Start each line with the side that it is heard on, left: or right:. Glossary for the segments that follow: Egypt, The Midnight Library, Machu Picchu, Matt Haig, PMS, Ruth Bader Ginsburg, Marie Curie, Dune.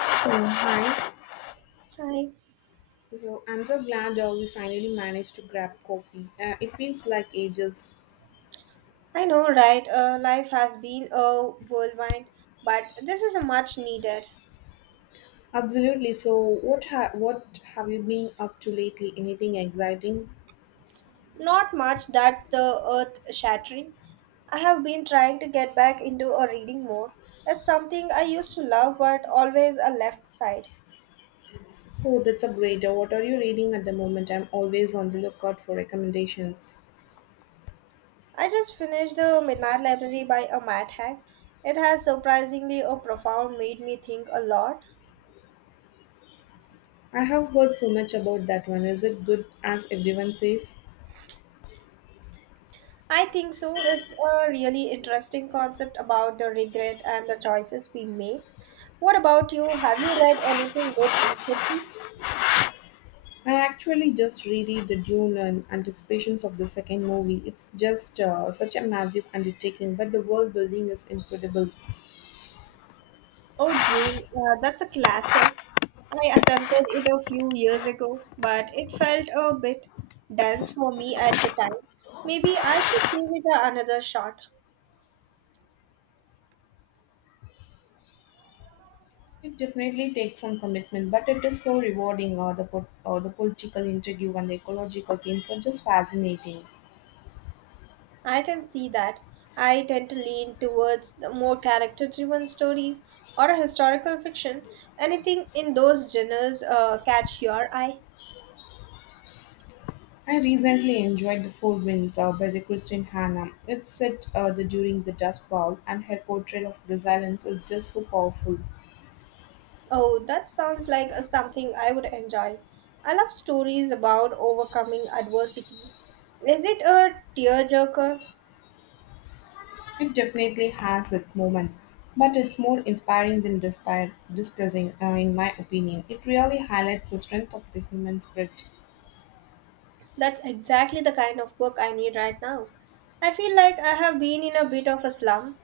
left: Oh, hi.
right: Hi.
left: So I'm so glad we finally managed to grab coffee. It feels like ages.
right: I know, right? Life has been a whirlwind, but this is a much needed.
left: Absolutely. So what have you been up to lately? Anything exciting?
right: Not much that's the earth shattering. I have been trying to get back into a reading more. It's something I used to love, but always a left side.
left: Oh, that's a great. What are you reading at the moment? I'm always on the lookout for recommendations.
right: I just finished The Midnight Library by a Matt Haig. It has surprisingly a profound made me think a lot.
left: I have heard so much about that one. Is it good as everyone says?
right: I think so. It's a really interesting concept about the regret and the choices we make. What about you? Have you read anything good recently?
left: I actually just reread the Dune and anticipations of the second movie. It's just such a massive undertaking, but the world building is incredible.
right: Oh, Dune. That's a classic. I attempted it a few years ago, but it felt a bit dense for me at the time. Maybe I should give another shot.
left: It definitely takes some commitment, but it is so rewarding. Or the political interview and the ecological themes are just fascinating.
right: I can see that. I tend to lean towards the more character driven stories or historical fiction. Anything in those genres catch your eye?
left: I recently enjoyed the Four Winds by the Christine Hanna. It's set during the Dust Bowl, and her portrait of resilience is just so powerful.
right: Oh, that sounds like something I would enjoy. I love stories about overcoming adversity. Is it a tearjerker?
left: It definitely has its moments, but it's more inspiring than despair, depressing, in my opinion. It really highlights the strength of the human spirit.
right: That's exactly the kind of book I need right now. I feel like I have been in a bit of a slump.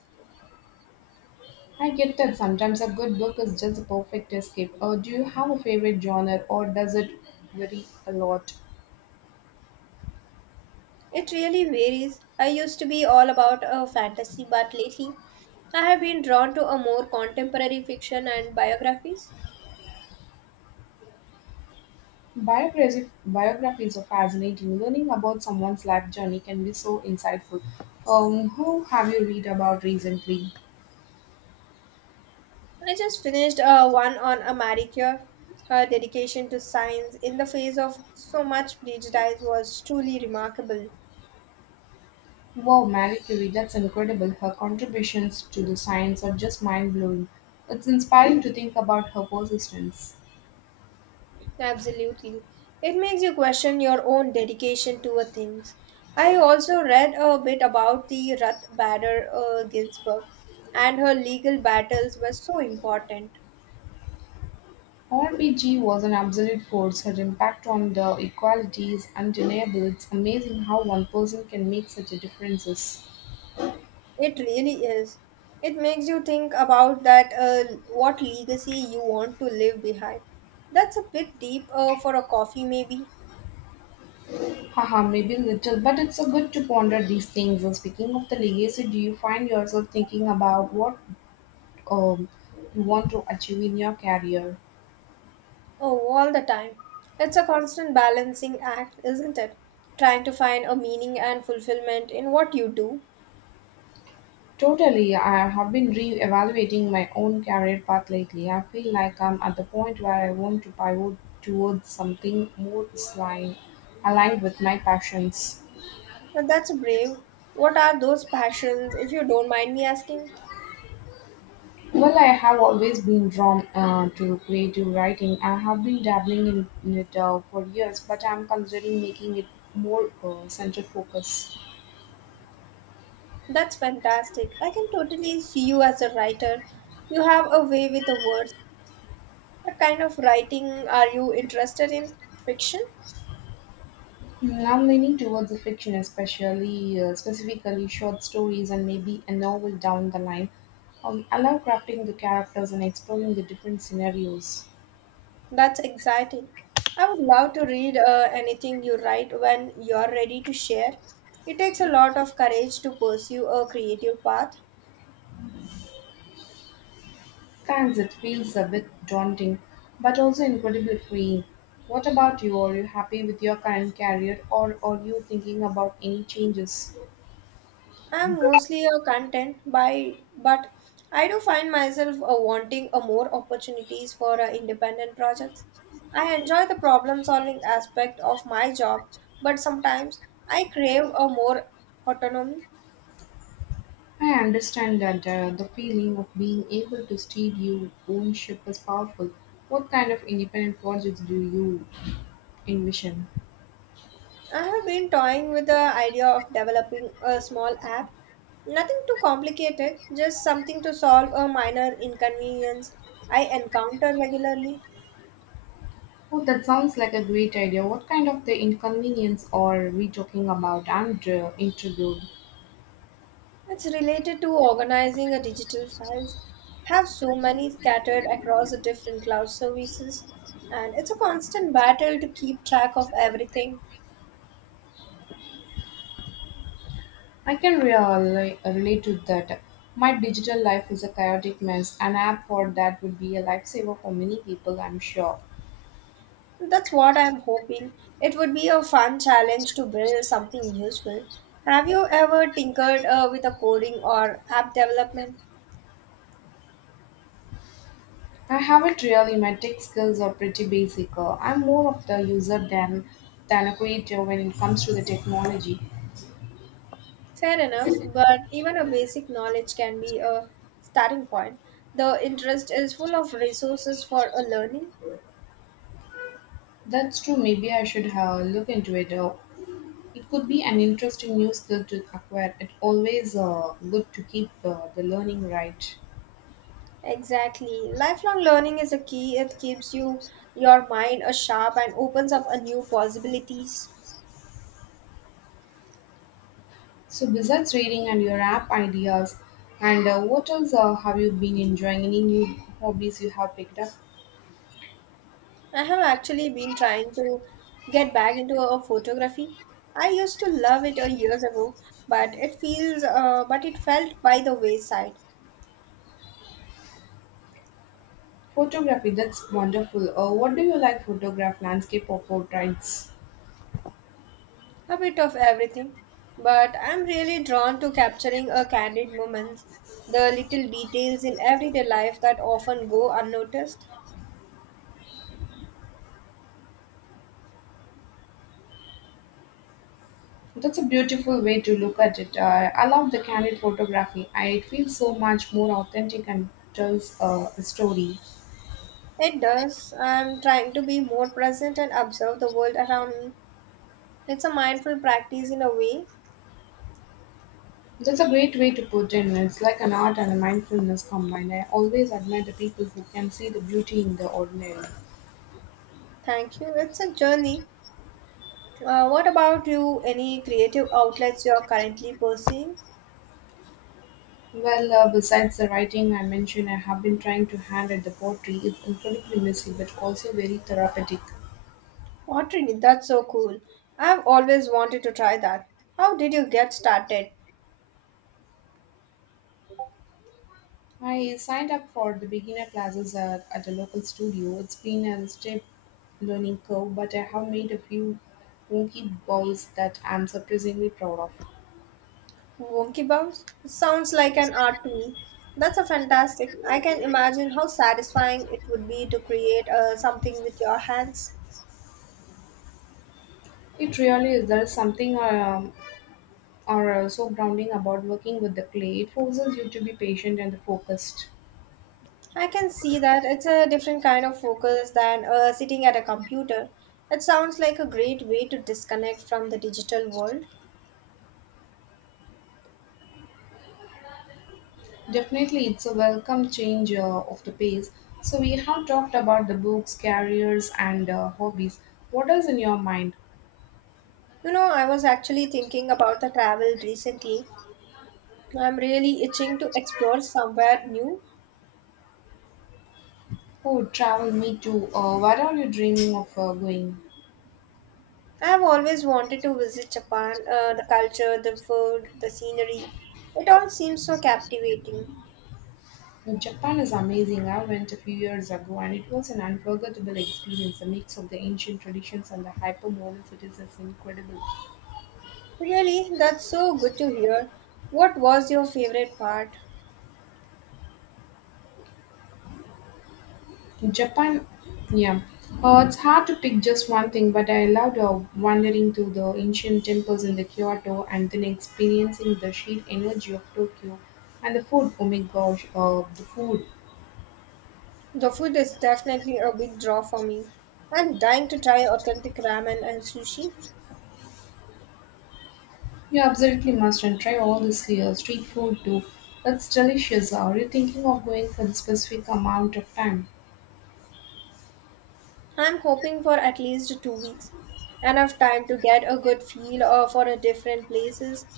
left: I get that sometimes a good book is just the perfect escape. Do you have a favorite genre or does it vary a lot?
right: It really varies. I used to be all about a fantasy, but lately I have been drawn to a more contemporary fiction and biographies.
left: Biographies are fascinating. Learning about someone's life journey can be so insightful. Who have you read about recently?
right: I just finished one on a Marie Curie. Her dedication to science in the face of so much prejudice was truly remarkable.
left: Wow, Marie Curie, that's incredible. Her contributions to the science are just mind blowing. It's inspiring to think about her persistence.
right: Absolutely. It makes you question your own dedication to a things. I also read a bit about the Ruth Bader Ginsburg, and her legal battles were so important.
left: R. B. G. was an absolute force, her impact on the equality is undeniable. It's amazing how one person can make such a differences.
right: It really is. It makes you think about that what legacy you want to leave behind. That's a bit deep for a coffee, maybe.
left: Haha, maybe little, but it's a good to ponder these things. And speaking of the legacy, do you find yourself thinking about what um, you want to achieve in your career?
right: Oh, all the time. It's a constant balancing act, isn't it? Trying to find a meaning and fulfillment in what you do.
left: Totally, I have been re-evaluating my own career path lately. I feel like I'm at the point where I want to pivot towards something more aligned aligned with my passions.
right: And that's brave. What are those passions, if you don't mind me asking?
left: Well, I have always been drawn to creative writing. I have been dabbling in it for years, but I'm considering making it more center focus.
right: That's fantastic. I can totally see you as a writer. You have a way with the words. What kind of writing are you interested in? Fiction?
left: Mm, I'm leaning towards the fiction, especially specifically short stories and maybe a novel down the line. I love crafting the characters and exploring the different scenarios.
right: That's exciting. I would love to read anything you write when you're ready to share. It takes a lot of courage to pursue a creative path.
left: Thanks, it feels a bit daunting, but also incredibly freeing. What about you? Are you happy with your current career, or are you thinking about any changes?
right: I'm mostly a content by, but I do find myself wanting more opportunities for independent projects. I enjoy the problem solving aspect of my job, but sometimes I crave a more autonomy.
left: I understand that the feeling of being able to steer your own ship is powerful. What kind of independent projects do you envision?
right: I have been toying with the idea of developing a small app. Nothing too complicated, just something to solve a minor inconvenience I encounter regularly.
left: Oh, that sounds like a great idea. What kind of the inconvenience are we talking about? I'm intrigued.
right: It's related to organizing a digital files. Have so many scattered across the different cloud services, and it's a constant battle to keep track of everything.
left: I can really relate to that. My digital life is a chaotic mess. An app for that would be a lifesaver for many people, I'm sure.
right: That's what I'm hoping. It would be a fun challenge to build something useful. Have you ever tinkered with a coding or app development?
left: I haven't really. My tech skills are pretty basic. I'm more of the user than a creator when it comes to the technology.
right: Fair enough, but even a basic knowledge can be a starting point. The interest is full of resources for a learning.
left: That's true. Maybe I should look into it. It could be an interesting new skill to acquire. It's always good to keep the learning right.
right: Exactly. Lifelong learning is a key. It keeps you your mind a sharp and opens up a new possibilities.
left: So besides reading and your app ideas, and what else have you been enjoying? Any new hobbies you have picked up?
right: I have actually been trying to get back into a photography. I used to love it a years ago, but it felt by the wayside.
left: Photography. That's wonderful. What do you like? Photograph, landscape, or portraits?
right: A bit of everything, but I'm really drawn to capturing a candid moments, the little details in everyday life that often go unnoticed.
left: That's a beautiful way to look at it. I love the candid photography. It feels so much more authentic and tells a story.
right: It does. I'm trying to be more present and observe the world around me. It's a mindful practice in a way.
left: That's a great way to put in. It's like an art and a mindfulness combined. I always admire the people who can see the beauty in the ordinary.
right: Thank you. It's a journey. What about you? Any creative outlets you're currently pursuing?
left: Well, besides the writing I mentioned, I have been trying to hand at the pottery. It's incredibly messy but also very therapeutic.
right: Pottery, that's so cool. I've always wanted to try that. How did you get started?
left: I signed up for the beginner classes at a local studio. It's been a steep learning curve, but I have made a few wonky balls that I'm surprisingly proud of.
right: Wonky Bounce? Sounds like an art to me. That's a fantastic. I can imagine how satisfying it would be to create something with your hands.
left: It really is. There's something or so grounding about working with the clay. It forces you to be patient and focused.
right: I can see that it's a different kind of focus than sitting at a computer. It sounds like a great way to disconnect from the digital world.
left: Definitely, it's a welcome change of the pace. So we have talked about the books, careers, and hobbies. What is in your mind?
right: You know, I was actually thinking about the travel recently. I'm really itching to explore somewhere new.
left: Oh, travel, me too. Where are you dreaming of going?
right: I've always wanted to visit Japan. The culture, the food, the scenery. It all seems so captivating.
left: Japan is amazing. I went a few years ago and it was an unforgettable experience. The mix of the ancient traditions and the hyper modern cities is incredible.
right: Really, that's so good to hear. What was your favorite part?
left: Japan, yeah, it's hard to pick just one thing, but I loved wandering through the ancient temples in the Kyoto and then experiencing the sheer energy of Tokyo and the food. Oh my gosh, the food!
right: The food is definitely a big draw for me. I'm dying to try authentic ramen and sushi.
left: You absolutely must and try all this here street food too. That's delicious. Are you thinking of going for the specific amount of time?
right: I'm hoping for at least 2 weeks. Enough time to get a good feel for a different places.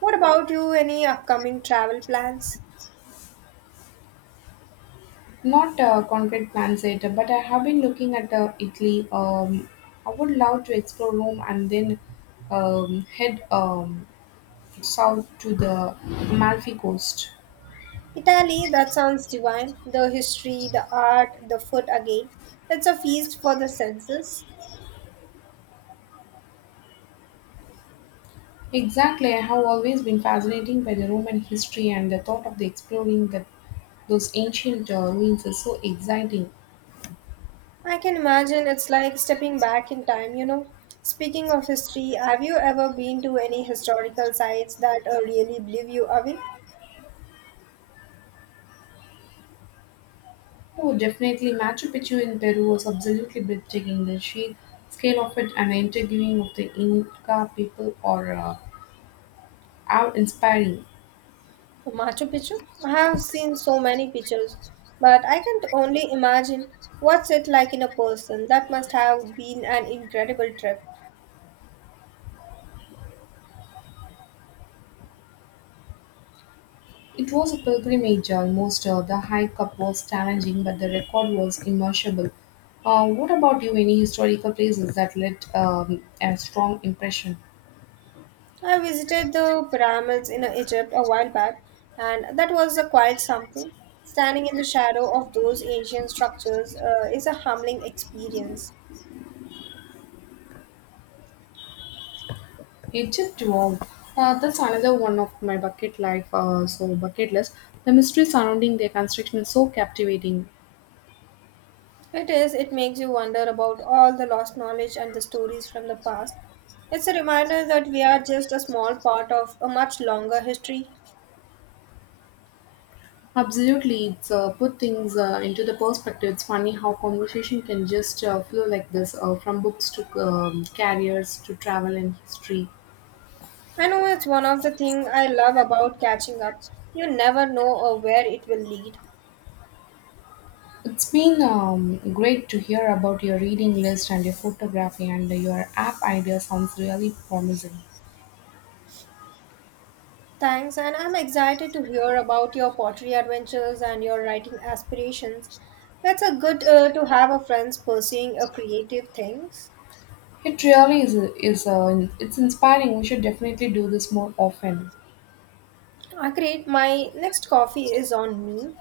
right: What about you? Any upcoming travel plans?
left: Not concrete plans yet, but I have been looking at Italy. I would love to explore Rome and then head south to the Amalfi Coast.
right: Italy, that sounds divine. The history, the art, the food again. It's a feast for the senses.
left: Exactly, I have always been fascinated by the Roman history and the thought of the exploring that those ancient ruins is so exciting.
right: I can imagine it's like stepping back in time, you know. Speaking of history, have you ever been to any historical sites that really blew you away?
left: Oh, definitely, Machu Picchu in Peru was absolutely breathtaking. The sheer scale of it and the interviewing of the Inca people are inspiring.
right: Machu Picchu? I have seen so many pictures, but I can only imagine what's it like in a person. That must have been an incredible trip.
left: It was a pilgrimage almost, the hike up was challenging, but the record was immeasurable. What about you? Any historical places that left a strong impression?
right: I visited the pyramids in Egypt a while back, and that was a quite something. Standing in the shadow of those ancient structures is a humbling experience.
left: Egypt wow. That's another one of my bucket life, so bucket list. The mystery surrounding their construction is so captivating.
right: It is, it makes you wonder about all the lost knowledge and the stories from the past. It's a reminder that we are just a small part of a much longer history.
left: Absolutely, it's put things into the perspective. It's funny how conversation can just flow like this, from books to carriers to travel and history.
right: I know it's one of the things I love about catching up. You never know where it will lead.
left: It's been great to hear about your reading list and your photography and your app idea sounds really promising.
right: Thanks, and I'm excited to hear about your pottery adventures and your writing aspirations. That's a good to have a friends pursuing a creative things.
left: It really is, it's inspiring. We should definitely do this more often.
right: I create my next coffee is on me.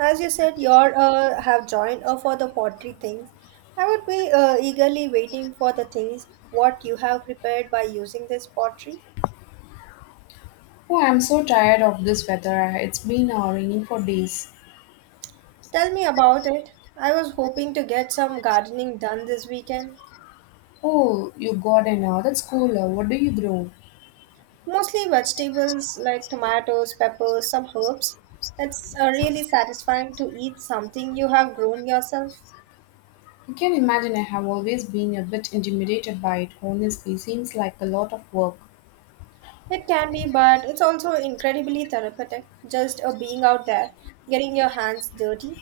right: As you said, you have joined for the pottery things. I would be eagerly waiting for the things what you have prepared by using this pottery.
left: Oh, I'm so tired of this weather. It's been raining for days.
right: Tell me about it. I was hoping to get some gardening done this weekend.
left: Oh, you got an that's cool. What do you grow?
right: Mostly vegetables like tomatoes, peppers, some herbs. It's really satisfying to eat something you have grown yourself.
left: I can imagine I have always been a bit intimidated by it. Honestly, seems like a lot of work.
right: It can be, but it's also incredibly therapeutic just being out there, getting your hands dirty.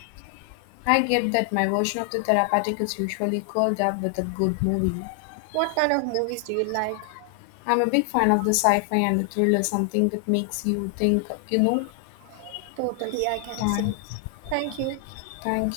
left: I get that my version of the therapeutic is usually curled up with a good movie.
right: What kind of movies do you like?
left: I'm a big fan of the sci-fi and the thriller, something that makes you think, you know.
right: Totally, I can
left: Thank,
right: say. Thank you.
left: thank